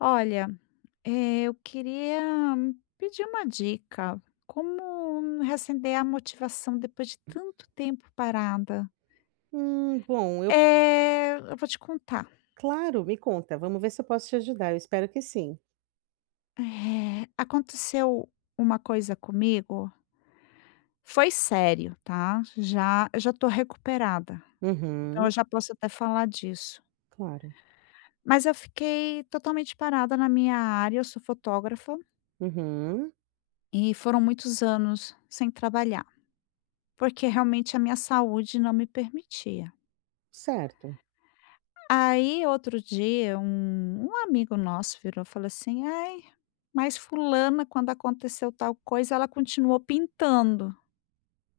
Olha, eu queria pedir uma dica. Como reacender a motivação depois de tanto tempo parada? Bom, eu Eu vou te contar. claro, me conta, vamos ver se eu posso te ajudar, eu espero que sim. Aconteceu uma coisa comigo, foi sério, tá? Já eu já tô recuperada, então Uhum, eu já posso até falar disso. claro. Mas eu fiquei totalmente parada na minha área, eu sou fotógrafa, Uhum, e foram muitos anos sem trabalhar, porque realmente a minha saúde não me permitia. certo. Aí, outro dia, um amigo nosso virou e falou assim: "Ai, mas fulana quando aconteceu tal coisa, ela continuou pintando".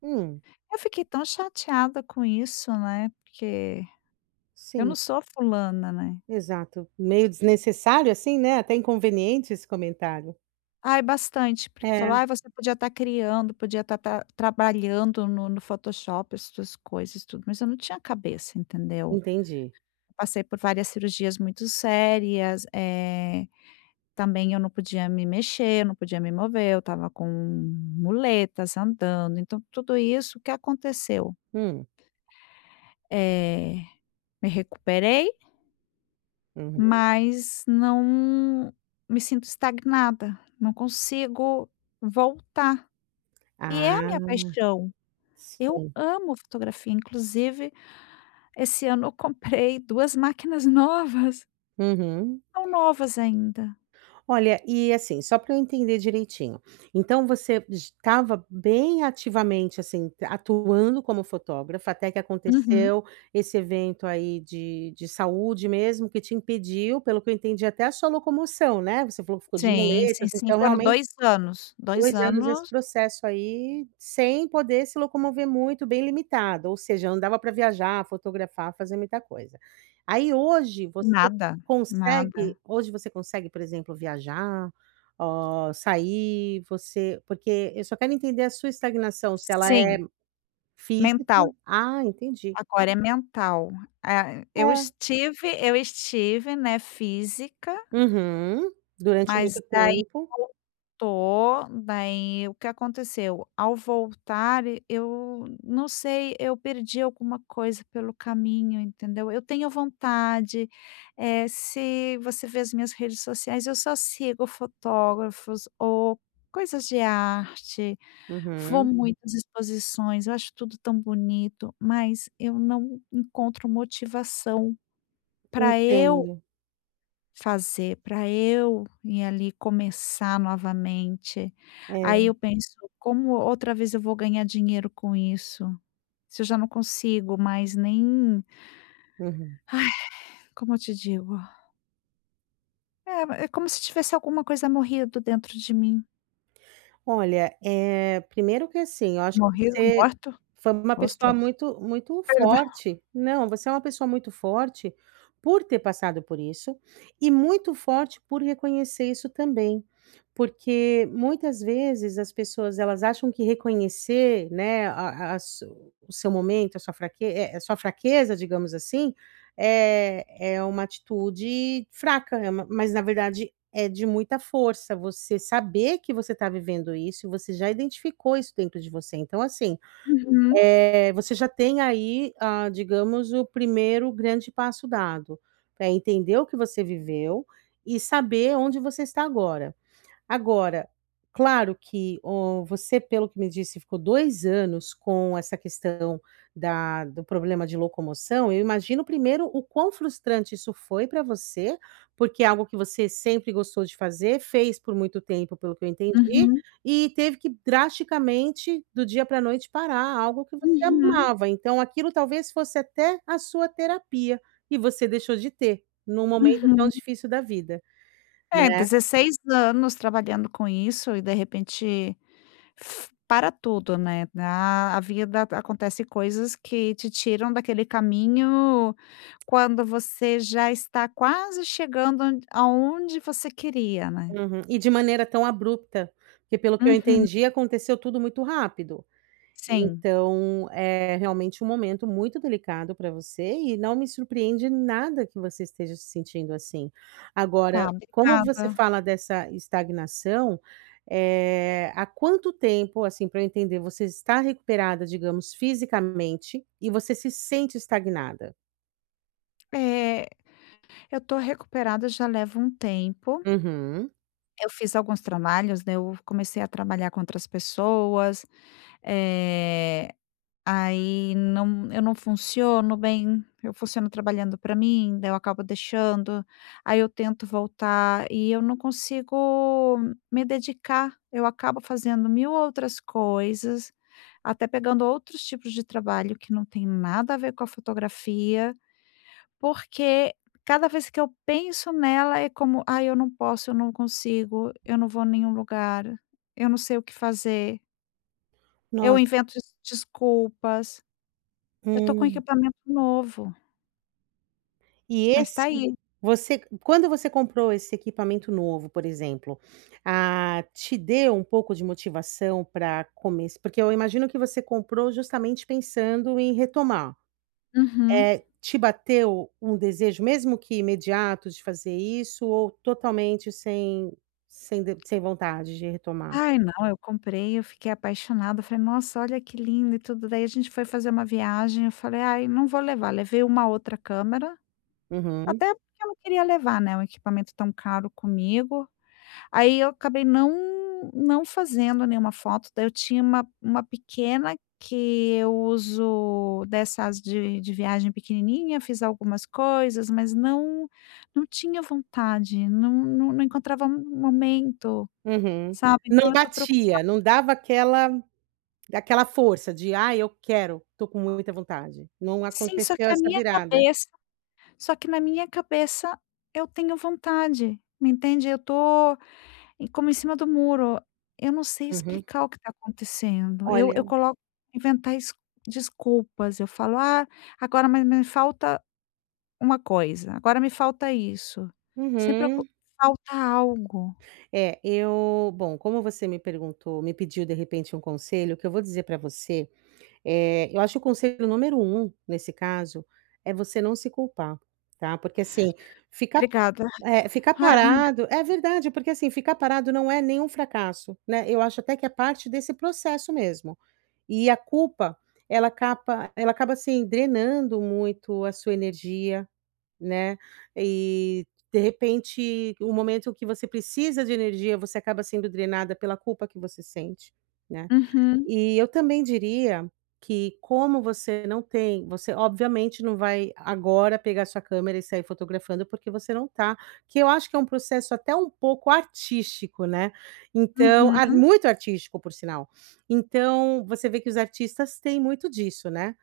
Hum, Eu fiquei tão chateada com isso, né, porque eu sim, não sou fulana, né. exato. Meio desnecessário assim, né, até inconveniente esse comentário. Ai, bastante, porque falou: É, "Ai, você podia estar criando, podia estar ta trabalhando no Photoshop, as suas coisas, tudo", mas eu não tinha cabeça, entendeu. entendi. Passei por várias cirurgias muito sérias. Também eu não podia me mexer, eu não podia me mover, eu estava com muletas, andando, então tudo isso, o que aconteceu? Hum. Eh, Me recuperei, Uhum. mas não me sinto estagnada, não consigo voltar. E é a Ah, minha paixão, eu sim. amo fotografia, inclusive esse ano eu comprei 2 máquinas novas, Uhum. são novas ainda. Olha, e assim, só para eu entender direitinho, então você estava bem ativamente, assim, atuando como fotógrafa, até que Uhum. aconteceu esse evento aí de saúde mesmo, que te impediu, pelo que eu entendi, até a sua locomoção, né, você falou que ficou de Sim, sim, muletas, sim, então foram realmente. 2 anos, 2 2 anos esse anos. processo aí, sem poder se locomover muito, bem limitado, ou seja, não dava para viajar, fotografar, fazer muita coisa. Aí hoje você Nada, nada. consegue, por exemplo, viajar, sair, você porque eu só quero entender a sua estagnação, se ela é Sim, física. mental, Ah, entendi. agora é mental. Ah, eu É. estive eu estive, né, física, Uhum. Durante mas muito daí tempo. voltou, daí o que aconteceu? Ao voltar eu não sei, eu perdi alguma coisa pelo caminho, entendeu. Eu tenho vontade, se você vê as minhas redes sociais, eu só sigo fotógrafos ou coisas de arte. Vou Uhum. muitas exposições, eu acho tudo tão bonito, mas eu não encontro motivação para eu Entendo. fazer, para eu ir ali começar novamente. Aí É. eu penso: "Como outra vez eu vou ganhar dinheiro com isso? Se eu já não consigo mais nem, Uhum. como eu te digo? É, é como se tivesse alguma coisa morrido dentro de mim. Olha, primeiro que assim, eu acho que Morrido, você morto?" foi uma Ostras. pessoa muito muito Perdão. forte. Não, você é uma pessoa muito forte por ter passado por isso e muito forte por reconhecer isso também. Porque muitas vezes as pessoas elas acham que reconhecer, né, a su o seu momento, a sua fraqueza, digamos assim, é uma atitude fraca, é uma mas na verdade é de muita força você saber que você está vivendo isso e você já identificou isso dentro de você. Então, assim, Uhum, você já tem aí, digamos, o primeiro grande passo dado, pra entender o que você viveu e saber onde você está agora. Agora, claro que, você, pelo que me disse, ficou 2 anos com essa questão da do problema de locomoção. Eu imagino primeiro o quão frustrante isso foi para você, porque é algo que você sempre gostou de fazer, fez por muito tempo, pelo que eu entendi, uhum, e teve que drasticamente, do dia pra noite, parar algo que você uhum, amava. Então aquilo talvez fosse até a sua terapia, e você deixou de ter, num momento tão uhum. difícil da vida, É, né? 16 anos trabalhando com isso e de repente f para tudo, né, na a vida acontece coisas que te tiram daquele caminho quando você já está quase chegando onde aonde você queria, né. Uhum. E de maneira tão abrupta, porque pelo que eu Uhum, entendi aconteceu tudo muito rápido. sim, Então, é realmente um momento muito delicado para você e não me surpreende nada que você esteja se sentindo assim. Agora, tá, como você obrigada. fala dessa estagnação, há quanto tempo, assim, para eu entender, você está recuperada, digamos, fisicamente e você se sente estagnada? É, eu tô recuperada já leva um tempo. Uhum. Eu fiz alguns trabalhos, né, eu comecei a trabalhar com outras pessoas, eh aí não, eu não funciono bem, eu funciono trabalhando para mim, daí eu acabo deixando, aí eu tento voltar e eu não consigo me dedicar, eu acabo fazendo mil outras coisas, até pegando outros tipos de trabalho que não tem nada a ver com a fotografia, porque cada vez que eu penso nela é como: "Ai, eu não posso, eu não consigo, eu não vou a nenhum lugar, eu não sei o que fazer", eu Nossa. invento desculpas. Eu tô com Hum. equipamento novo, E mas tá esse aí. você quando você comprou esse equipamento novo, por exemplo, ah, te deu um pouco de motivação para começar? Porque eu imagino que você comprou justamente pensando em retomar. Hum. Uhum. Te bateu um desejo, mesmo que imediato, de fazer isso ou totalmente sem sem de sem vontade de retomar? Ai não, eu comprei, eu fiquei apaixonada, falei: "Nossa, olha que lindo e tudo". Daí a gente foi fazer uma viagem, eu falei: "Ai, não vou levar". Levei uma outra câmera, Uhum, até porque eu não queria levar, né, um equipamento tão caro comigo. Aí eu acabei não fazendo nenhuma foto, daí eu tinha uma pequena que eu uso dessas de viagem pequenininha, fiz algumas coisas, mas não tinha vontade, não encontrava um momento, uhum. sabe. Então Não eu tô procu batia, não dava aquela força de: ah eu quero, tô com muita vontade". Não sim, só aconteceu que essa virada. Na minha cabeça eu tenho vontade, me entende? Eu tô E como em cima do muro, eu não sei Uhum. explicar o que está acontecendo. Eu Olha. coloco, inventar es desculpas, eu falo: "Ah, agora mas me falta uma coisa, agora me falta isso". Sempre eu co Uhum. falta algo. É, eu bom, como você me pediu de repente um conselho, o que eu vou dizer para você, eu acho que o conselho número um nesse caso, é você não se culpar, tá. Porque assim, ficar Obrigada. Ficar Ai, parado é verdade, porque assim, ficar parado não é nenhum fracasso, né. Eu acho até que é parte desse processo mesmo. E a culpa, ela acaba, assim, drenando muito a sua energia. Né, e de repente o momento que você precisa de energia, você acaba sendo drenada pela culpa que você sente, né. uhum, E eu também diria que como você não tem você obviamente não vai agora pegar sua câmera e sair fotografando, porque você não tá que eu acho que é um processo até um pouco artístico, né, então uhum, muito artístico por sinal. Então, você vê que os artistas têm muito disso, né,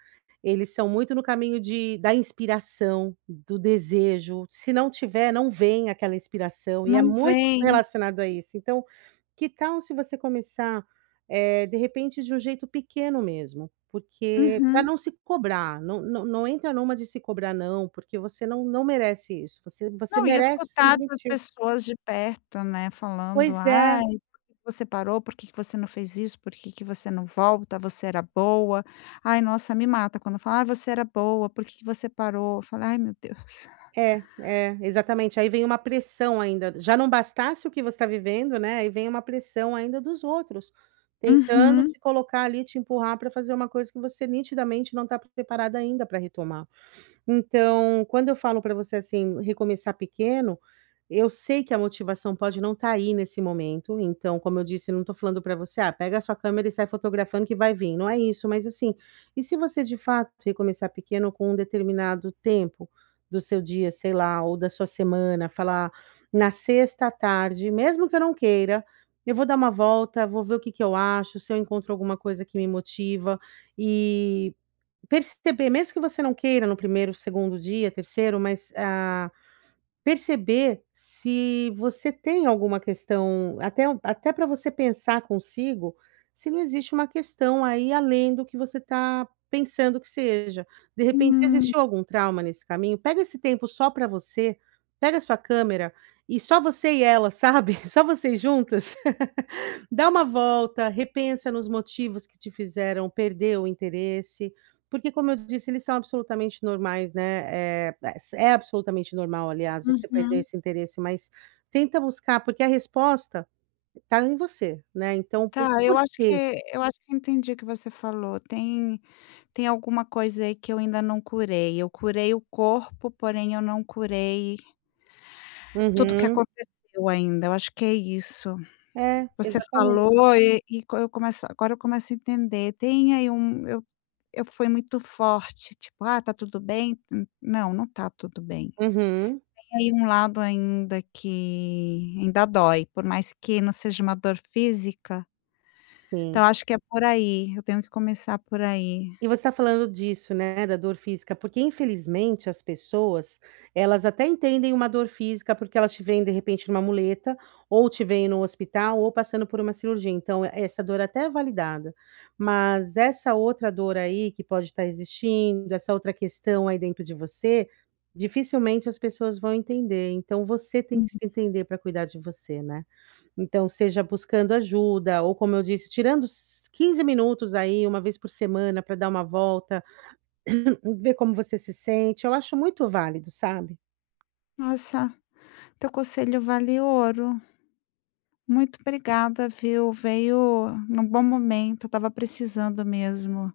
eles são muito no caminho de da inspiração, do desejo, se não tiver, não vem aquela inspiração e é não muito vem. relacionado a isso. Então, que tal se você começar, de repente, de um jeito pequeno mesmo, porque para Uhum. não se cobrar, não entra numa de se cobrar não, porque você não merece isso, você Não, e merece ser escutar as gentil. pessoas de perto, né, falando: Pois é, "Ai, por que que você parou? Por que que você não fez isso? Por que que você não volta? Você era boa". Ai, nossa, me mata quando fala: "Ai, você era boa, por que que você parou?" Eu falo: "Ai, meu Deus". Exatamente, aí vem uma pressão ainda, já não bastasse o que você está vivendo, né, aí vem uma pressão ainda dos outros, tentando Uhum. te colocar ali, te empurrar para fazer uma coisa que você nitidamente não está preparada ainda para retomar. Então, quando eu falo para você, assim, recomeçar pequeno, eu sei que a motivação pode não estar aí nesse momento. Então, como eu disse, eu não estou falando para você, ah, pega a sua câmera e sai fotografando que vai vir. Não é isso, mas assim, e se você de fato recomeçar pequeno com um determinado tempo do seu dia, sei lá, ou da sua semana, falar na sexta à tarde, mesmo que eu não queira, eu vou dar uma volta, vou ver o que que eu acho, se eu encontro alguma coisa que me motiva. Perceber, mesmo que você não queira no primeiro segundo dia, terceiro, mas, ah, perceber se você tem alguma questão, até para você pensar consigo, se não existe uma questão aí além do que você está pensando que seja. De repente Hum. existiu algum trauma nesse caminho, pega esse tempo só para você, pega a sua câmera e só você e ela, sabe, só vocês juntas, dá uma volta, repensa nos motivos que te fizeram perder o interesse, porque como eu disse, eles são absolutamente normais, né, é absolutamente normal, aliás, você perder Uhum. esse interesse, mas tenta buscar, porque a resposta está em você, né, então o Tá, eu acho porquê. que eu acho que entendi o que você falou. Tem alguma coisa aí que eu ainda não curei. Eu curei o corpo, porém eu não curei tudo que Uhum. aconteceu ainda. Eu acho que é isso. É, Você exatamente. falou e co eu começo a entender. Tem aí um eu fui muito forte, tipo: "Ah, tá tudo bem?" N Não, não tá tudo bem. Uhum, Tem aí um lado ainda que ainda dói, por mais que não seja uma dor física, sim. então acho que é por aí, eu tenho que começar por aí. E você está falando disso, né, da dor física, porque infelizmente as pessoas, elas até entendem uma dor física, porque elas te veem de repente numa muleta, ou te veem no hospital, ou passando por uma cirurgia, então é, essa dor até é validada. Mas essa outra dor aí que pode estar existindo, essa outra questão aí dentro de você, dificilmente as pessoas vão entender, então você tem Uhum. que se entender para cuidar de você, né. Então, seja buscando ajuda ou, como eu disse, tirando s 15 minutos aí, uma vez por semana para dar uma volta, ver como você se sente, eu acho muito válido, sabe. Nossa, teu conselho vale ouro. Muito obrigada, viu, veio num bom momento, eu estava precisando mesmo.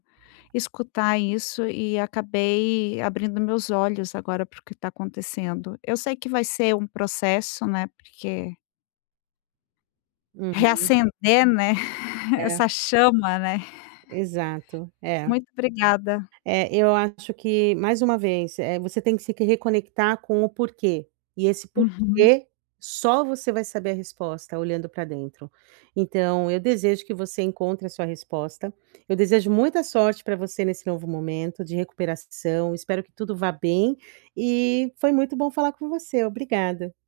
Escutar isso e acabei abrindo meus olhos agora para o que está acontecendo. Eu sei que vai ser um processo, né, porque Uhum. reacender, né, É, essa chama, né. exato. É. Muito obrigada. É, eu acho que, mais uma vez, você tem que se que reconectar com o porquê. E esse Uhum. porquê, só você vai saber a resposta olhando para dentro. Então, eu desejo que você encontre a sua resposta. Eu desejo muita sorte para você nesse novo momento de recuperação. Espero que tudo vá bem e foi muito bom falar com você. Obrigada.